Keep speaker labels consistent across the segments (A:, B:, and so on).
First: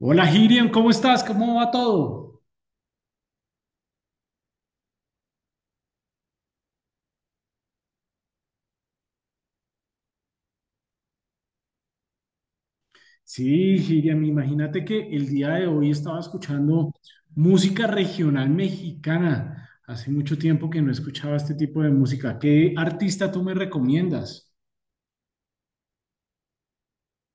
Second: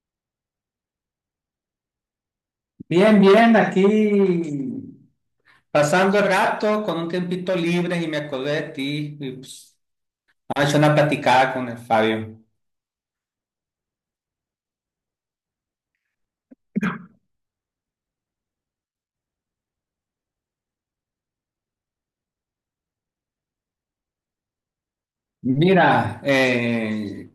A: Hola Hiriam, ¿cómo estás? ¿Cómo va todo?
B: Bien, bien, aquí pasando el rato con un tiempito libre y me acordé de ti y pues vamos a echar una platicada con el Fabio.
A: Sí, Hiriam, imagínate que el día de hoy estaba escuchando música regional mexicana. Hace mucho tiempo que no escuchaba este tipo de música. ¿Qué artista tú me recomiendas?
B: Mira,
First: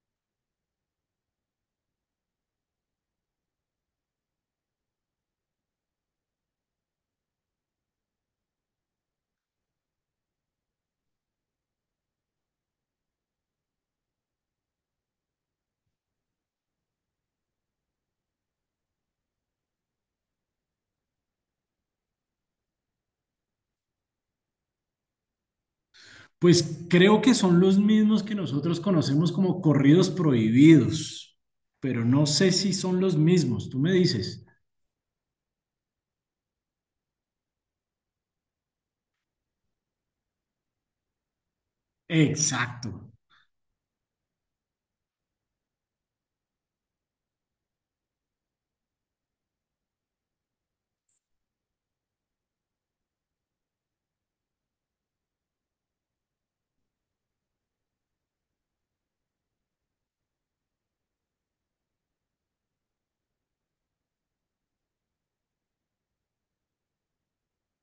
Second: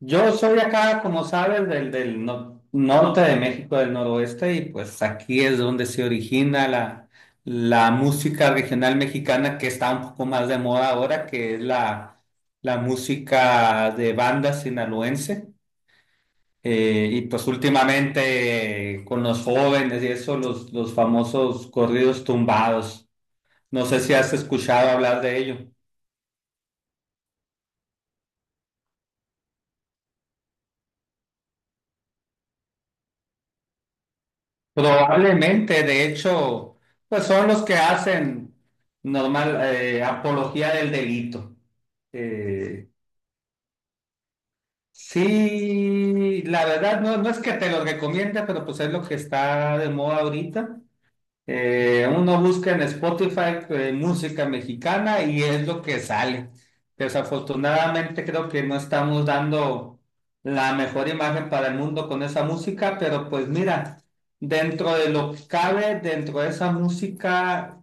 B: yo soy acá, como sabes, del norte de México, del noroeste, y pues aquí es donde se origina la música regional mexicana que está un poco más de moda ahora, que es la música de banda sinaloense. Y pues últimamente con los jóvenes y eso, los famosos corridos tumbados. No sé si has escuchado hablar de ello.
A: Pues creo que son los mismos que nosotros conocemos como corridos prohibidos, pero no sé si son los mismos. Tú me dices.
B: Probablemente, de hecho, pues son los que hacen normal apología del delito. Eh,
A: Exacto.
B: sí, la verdad no, no es que te lo recomiende, pero pues es lo que está de moda ahorita. Uno busca en Spotify música mexicana y es lo que sale. Desafortunadamente creo que no estamos dando la mejor imagen para el mundo con esa música, pero pues mira, dentro de lo que cabe, dentro de esa música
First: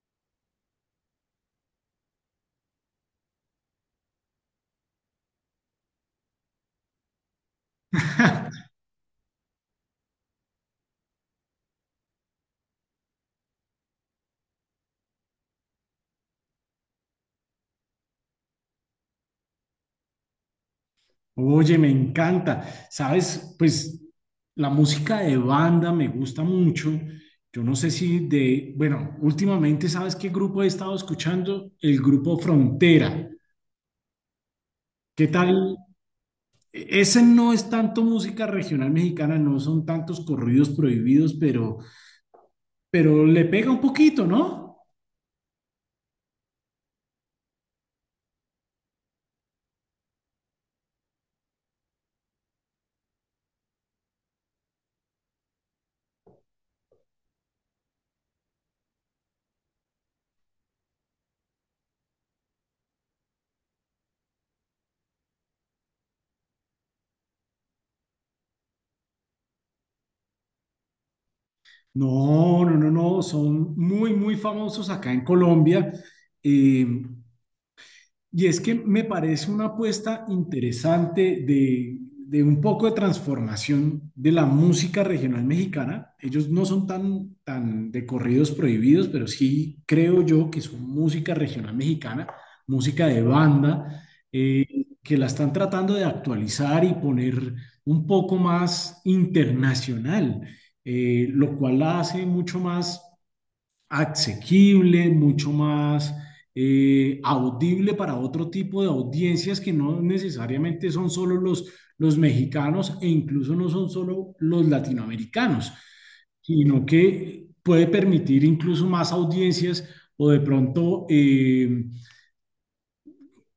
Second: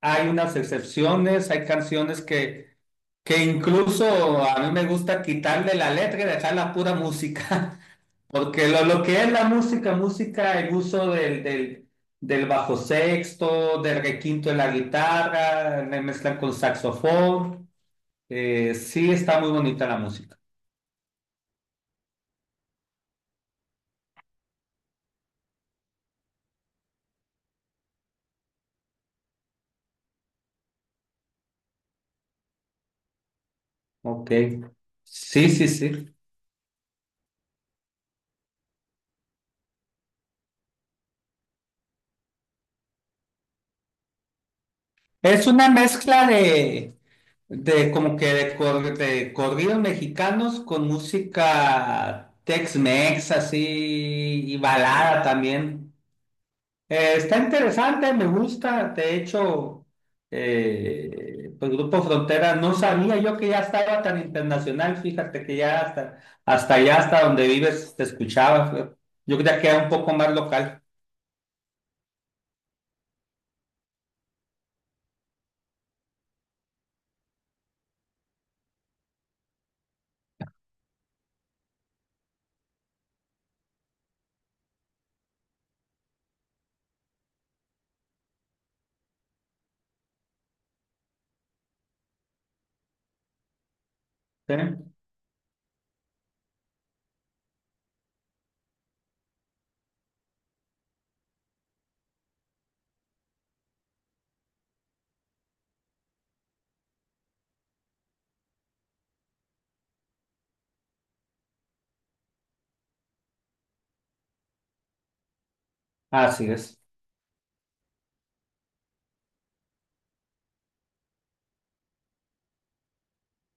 B: hay unas excepciones, hay canciones que incluso a mí me gusta quitarle la letra y dejar la pura música. Porque lo que es la música, música, el uso del bajo sexto, del requinto de la guitarra, me mezclan con saxofón. Sí, está muy bonita la música.
A: Oye, me encanta. Sabes, pues la música de banda me gusta mucho. Yo no sé si de, bueno, últimamente, ¿sabes qué grupo he estado escuchando? El grupo Frontera.
B: Ok.
A: ¿Qué
B: Sí, sí,
A: tal?
B: sí.
A: Ese no es tanto música regional mexicana, no son tantos corridos prohibidos, pero le pega un poquito, ¿no?
B: Es una mezcla de como que de, de corridos mexicanos con música Tex-Mex así y balada también. Está interesante, me gusta. De hecho, pues Grupo Frontera, no sabía yo que ya estaba tan internacional. Fíjate que ya hasta, hasta allá, hasta donde vives, te escuchaba. Yo creía que era un poco más local.
A: No, no, no, no, son muy, muy famosos acá en Colombia. Eh, Y es que me parece una apuesta interesante de un poco de transformación de la música regional mexicana. Ellos no son tan, tan de corridos prohibidos, pero sí creo yo que son música regional mexicana, música de banda,
B: ¿Sí?
A: eh, que la están tratando de actualizar y poner un poco más internacional, lo cual la hace mucho más asequible, mucho más audible para otro tipo de audiencias que no necesariamente son solo los mexicanos e incluso no son solo los latinoamericanos,
B: Así es.
A: sino que puede permitir incluso más audiencias o de pronto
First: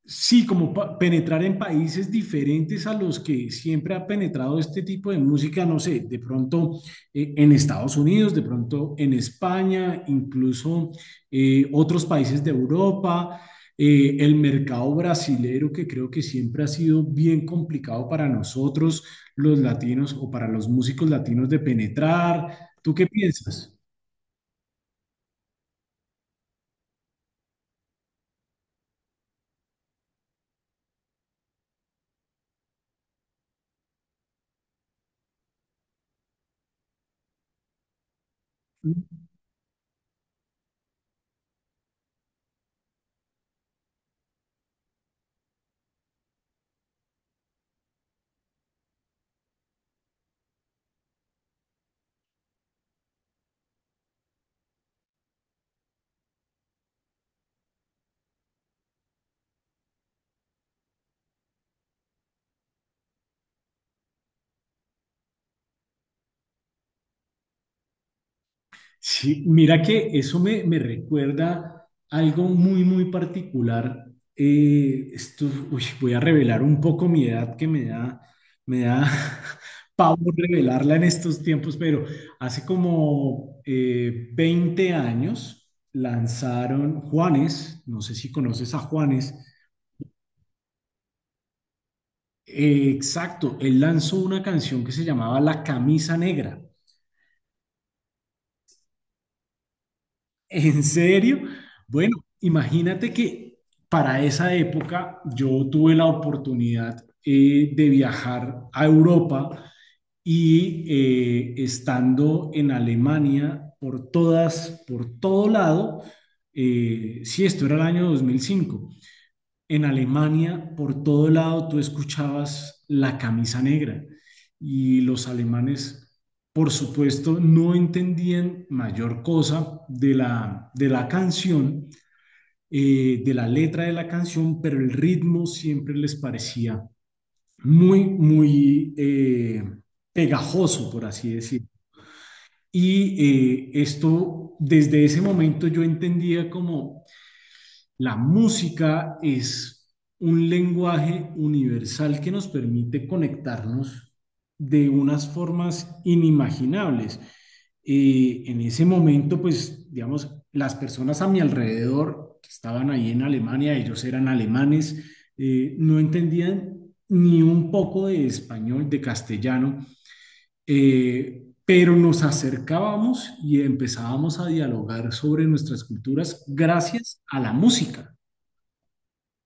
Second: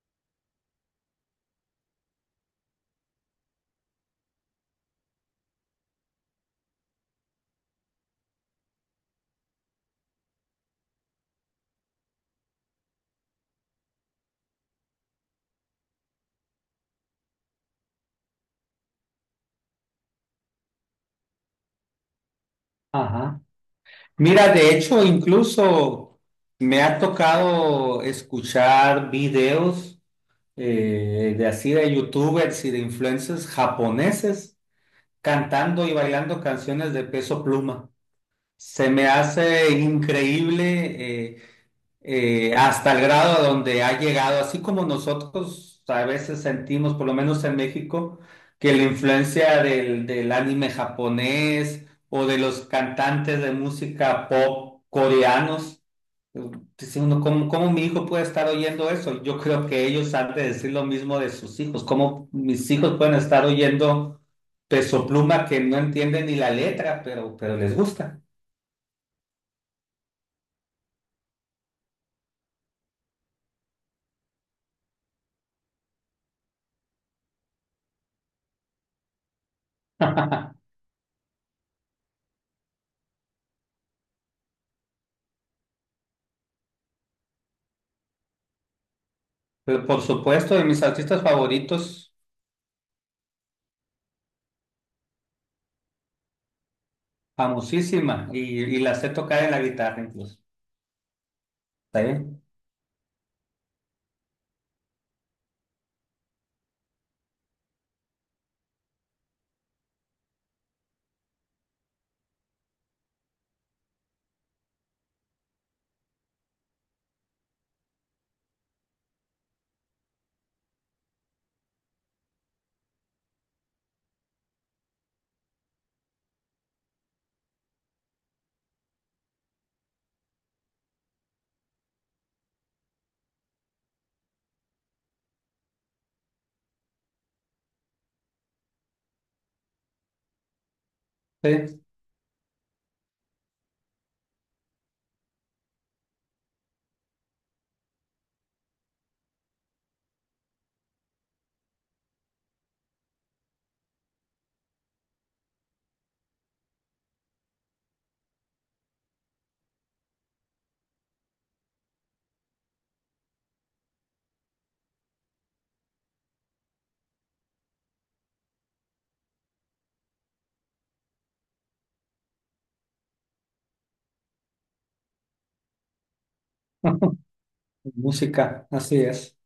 A: sí, como penetrar en países diferentes a los que siempre ha penetrado este tipo de música, no sé, de pronto en Estados Unidos, de pronto en España, incluso otros países de Europa, el mercado brasilero que creo que siempre ha sido bien complicado para nosotros los latinos o para los músicos latinos de penetrar. ¿Tú qué
B: Ajá.
A: piensas?
B: Mira, de hecho, incluso me ha tocado escuchar videos de así de youtubers y de influencers japoneses cantando y bailando canciones de Peso Pluma. Se me hace increíble hasta el grado a donde ha llegado, así como nosotros a veces sentimos, por lo menos en México, que la influencia del anime japonés o de los cantantes de música pop coreanos, eh, dice uno, ¿cómo, cómo mi hijo puede estar oyendo eso? Yo creo que ellos han de decir lo mismo de sus hijos, ¿cómo mis hijos pueden estar oyendo Peso Pluma que no entienden ni la letra, pero les gusta?
A: Sí, mira que eso me recuerda algo muy, muy particular. Eh, esto, uy, voy a revelar un poco mi edad que me da pavor revelarla en estos tiempos, pero hace como 20 años lanzaron Juanes, no sé si conoces a Juanes,
B: Pero por supuesto, de mis artistas favoritos,
A: exacto, él lanzó una canción que se llamaba La Camisa Negra.
B: famosísima, y la sé tocar en la guitarra incluso.
A: ¿En serio?
B: ¿Está
A: Bueno,
B: bien?
A: imagínate que para esa época yo tuve la oportunidad de viajar a Europa y estando en Alemania por todo lado, sí, esto era el año 2005 en Alemania, por todo lado, tú escuchabas la camisa negra y los alemanes, por supuesto, no entendían mayor cosa de de la canción, de la letra de la canción, pero el ritmo siempre les parecía muy, muy pegajoso, por así decir.
B: Sí.
A: Y desde ese momento yo entendía como la música es un lenguaje universal que nos permite conectarnos de unas formas inimaginables. En ese momento, pues, digamos, las personas a mi alrededor que estaban ahí en Alemania, ellos eran alemanes, no entendían ni un poco de español, de castellano, pero nos acercábamos y empezábamos a dialogar sobre nuestras culturas gracias a la música.
B: Música, así es.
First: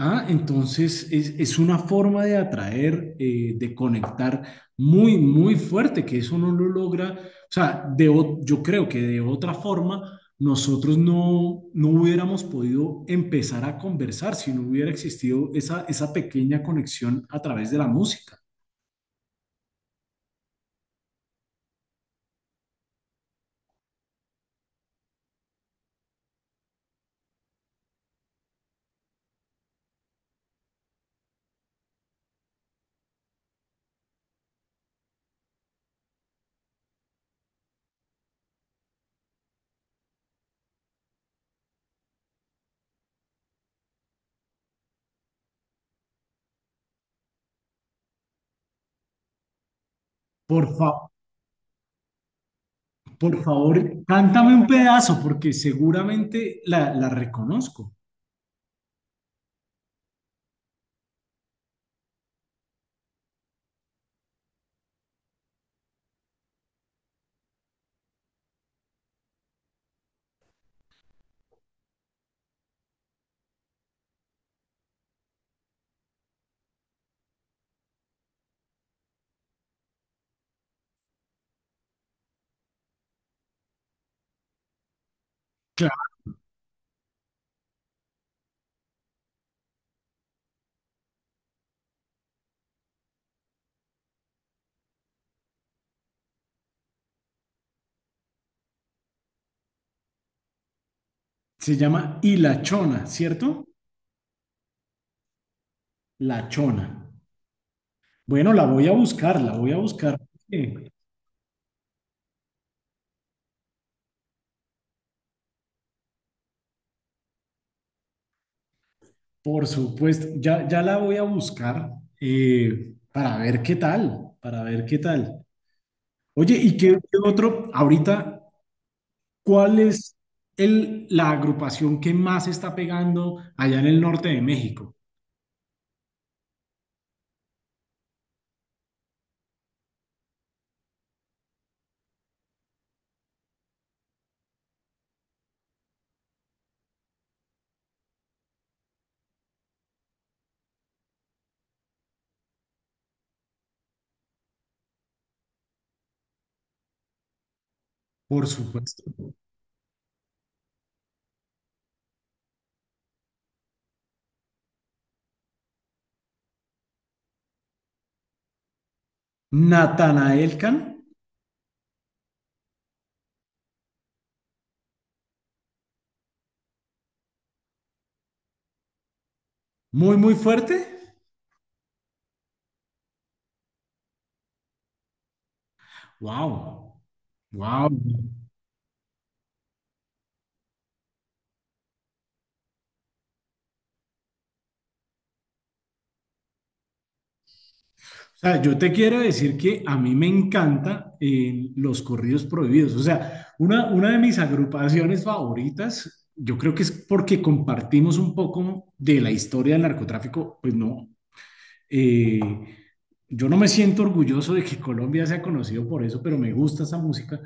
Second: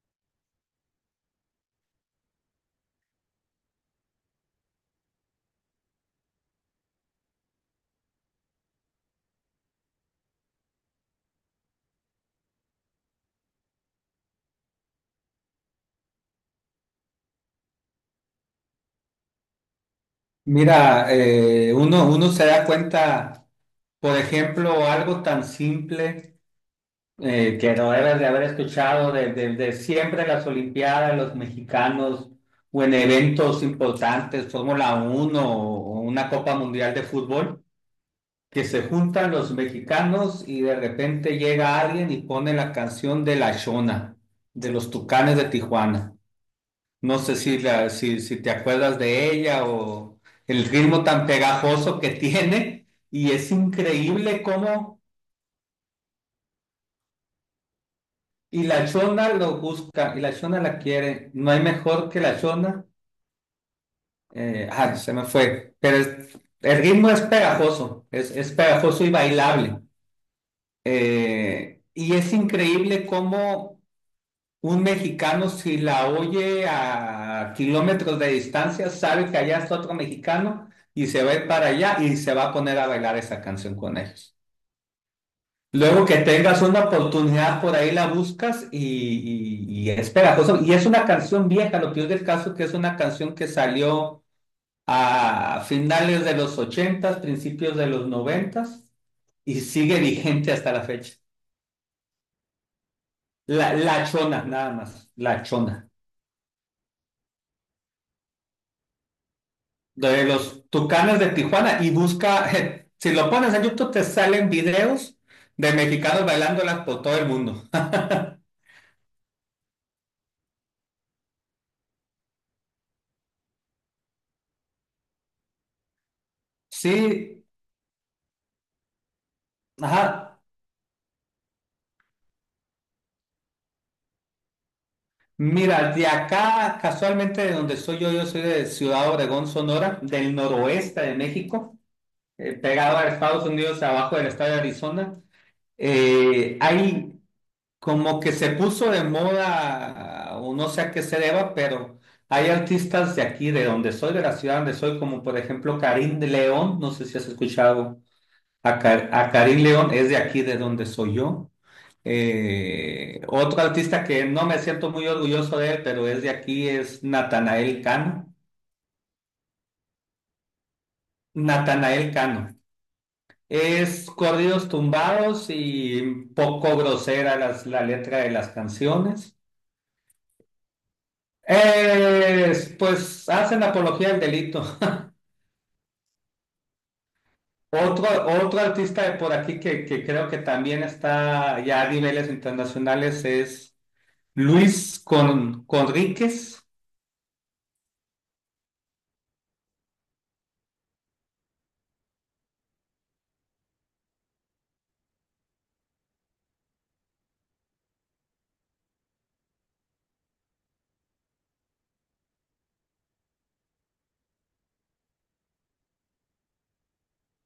A: Ah, entonces es una forma de atraer, de conectar muy, muy fuerte, que eso no lo logra. O sea, yo creo que de otra forma nosotros no, no hubiéramos podido empezar a conversar si no hubiera existido esa pequeña conexión a través de la música.
B: Mira, uno, uno se da cuenta, por ejemplo, algo tan simple que no debes de haber escuchado de siempre en las Olimpiadas, los mexicanos, o en eventos importantes, Fórmula 1 o una Copa Mundial de Fútbol. Que se juntan los mexicanos y de repente llega alguien y pone la canción de La Chona de los Tucanes de Tijuana. No sé si, si te acuerdas de ella o
A: Por
B: el
A: fa-
B: ritmo tan pegajoso que tiene y
A: por
B: es
A: favor,
B: increíble
A: cántame un
B: cómo...
A: pedazo porque seguramente la reconozco.
B: Y la chona lo busca y la chona la quiere. No hay mejor que la chona. Ah, se me fue. Pero el ritmo es pegajoso y bailable. Y es increíble cómo un mexicano, si la oye a kilómetros de distancia, sabe que allá está otro mexicano y se va a ir para allá y se va a poner a bailar esa canción con ellos. Luego
A: Claro,
B: que tengas una oportunidad por ahí la buscas y es pegajoso. Y es una canción vieja, lo peor del caso que es una canción que salió a finales de los ochentas, principios de los noventas y sigue vigente hasta la fecha.
A: se llama Y la Chona, ¿cierto?
B: La chona, nada más, la chona.
A: La Chona. Bueno, la voy a buscar, la voy a buscar.
B: De los
A: Porque,
B: Tucanes de Tijuana y busca, si lo pones en YouTube te salen videos de mexicanos bailándolas por todo el mundo.
A: por supuesto, ya, ya la voy a buscar para ver qué tal, para ver qué tal. Oye, ¿y qué, qué
B: Sí,
A: otro? Ahorita, ¿cuál es
B: ajá.
A: el, la agrupación que más está pegando allá en el norte de México?
B: Mira, de acá, casualmente de donde soy yo, yo soy de Ciudad Obregón, Sonora, del noroeste de México, pegado a Estados Unidos, abajo del estado de Arizona. Hay Como que se puso de moda, o no sé a qué se deba, pero hay artistas de aquí, de donde soy, de la ciudad donde soy, como por ejemplo Karim de León, no sé si has escuchado
A: Por supuesto.
B: A Karim León, es de aquí, de donde soy yo. Otro artista que no me siento muy orgulloso de él, pero es de aquí, es Natanael Cano.
A: Natanael Can,
B: Natanael Cano. Es corridos tumbados y poco grosera la letra de las canciones.
A: muy, muy fuerte.
B: Eh, pues hacen apología del delito.
A: Wow, wow.
B: Otro, Otro artista de por aquí que creo que también está ya a niveles internacionales es Luis Con, Conríquez.
A: O sea, yo te quiero decir que a mí me encanta los corridos prohibidos. O sea, una de mis agrupaciones favoritas, yo creo que es porque compartimos un poco de la historia del narcotráfico, pues no. eh, yo no me siento orgulloso de que Colombia sea conocido por eso, pero me gusta esa música.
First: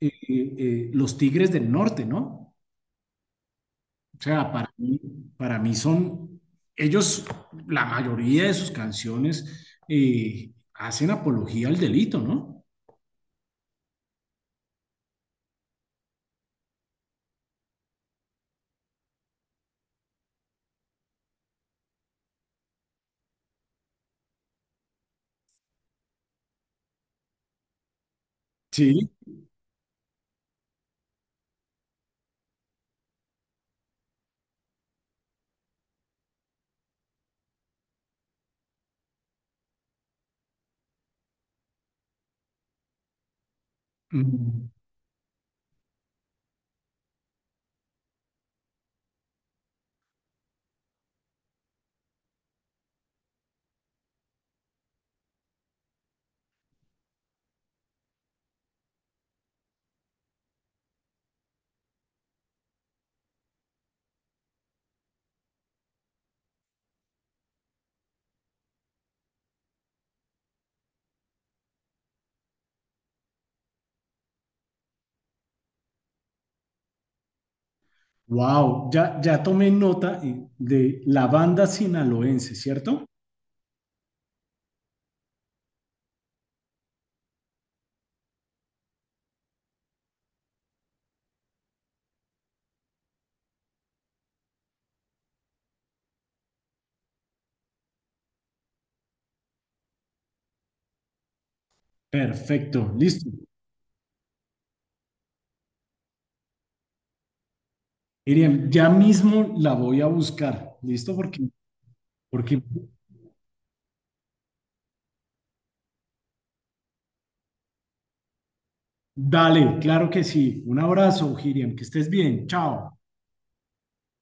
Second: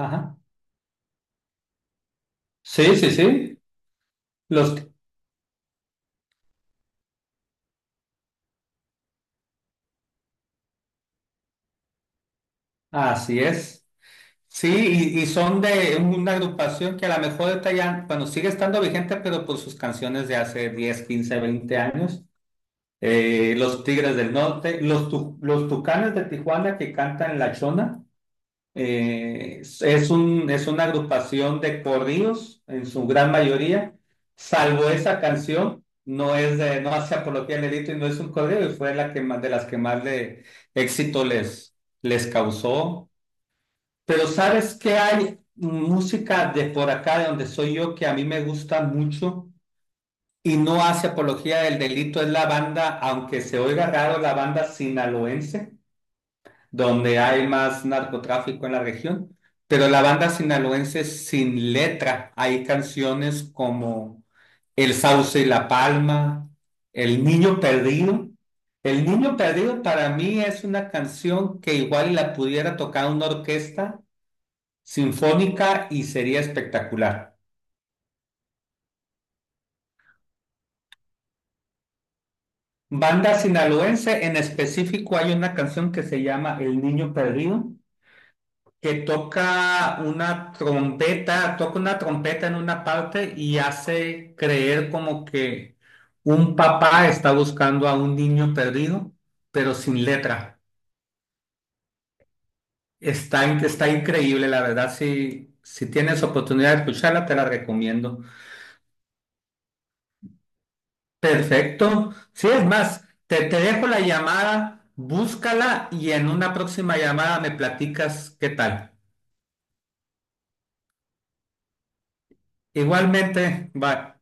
A: Los Tigres del Norte, ¿no?
B: Sí, sí, sí.
A: O sea, para
B: Los,
A: mí, para mí son, ellos, la mayoría de sus canciones hacen apología al delito, ¿no?
B: así es. Sí, y son de una agrupación que a lo mejor está ya, bueno, sigue estando vigente, pero por sus canciones de hace 10 15 20 años. Los Tigres del Norte, los Tucanes de Tijuana que cantan La Chona.
A: Sí,
B: Es es una agrupación de corridos en su gran mayoría, salvo esa canción, no es de, no hace apología del delito y no es un corrido, y fue la que más, de las que más de éxito les causó. Pero ¿sabes qué hay? Música de por acá, de donde soy yo, que a mí me gusta mucho y no hace apología del delito, es la banda, aunque se oiga raro, la banda sinaloense donde hay más narcotráfico en la región. Pero la banda sinaloense sin letra. Hay canciones como El Sauce y la Palma, El Niño Perdido. El Niño Perdido para mí es una canción que igual la pudiera tocar una orquesta sinfónica y sería espectacular.
A: wow, ya, ya tomé nota de la banda sinaloense, ¿cierto?
B: Banda sinaloense, en específico hay una canción que se llama El Niño Perdido que toca una trompeta en una parte y hace creer como que un papá está buscando a un niño perdido, pero sin letra.
A: Perfecto, listo.
B: Está, está increíble, la verdad. Si, si tienes oportunidad de escucharla, te la recomiendo.
A: Miriam, ya mismo la voy a buscar, ¿listo? Porque,
B: Perfecto. Sí,
A: porque,
B: es más, te dejo la llamada, búscala y en una próxima llamada me platicas qué tal.
A: dale, claro que sí. Un abrazo, Miriam, que estés bien, chao.
B: Igualmente, bye.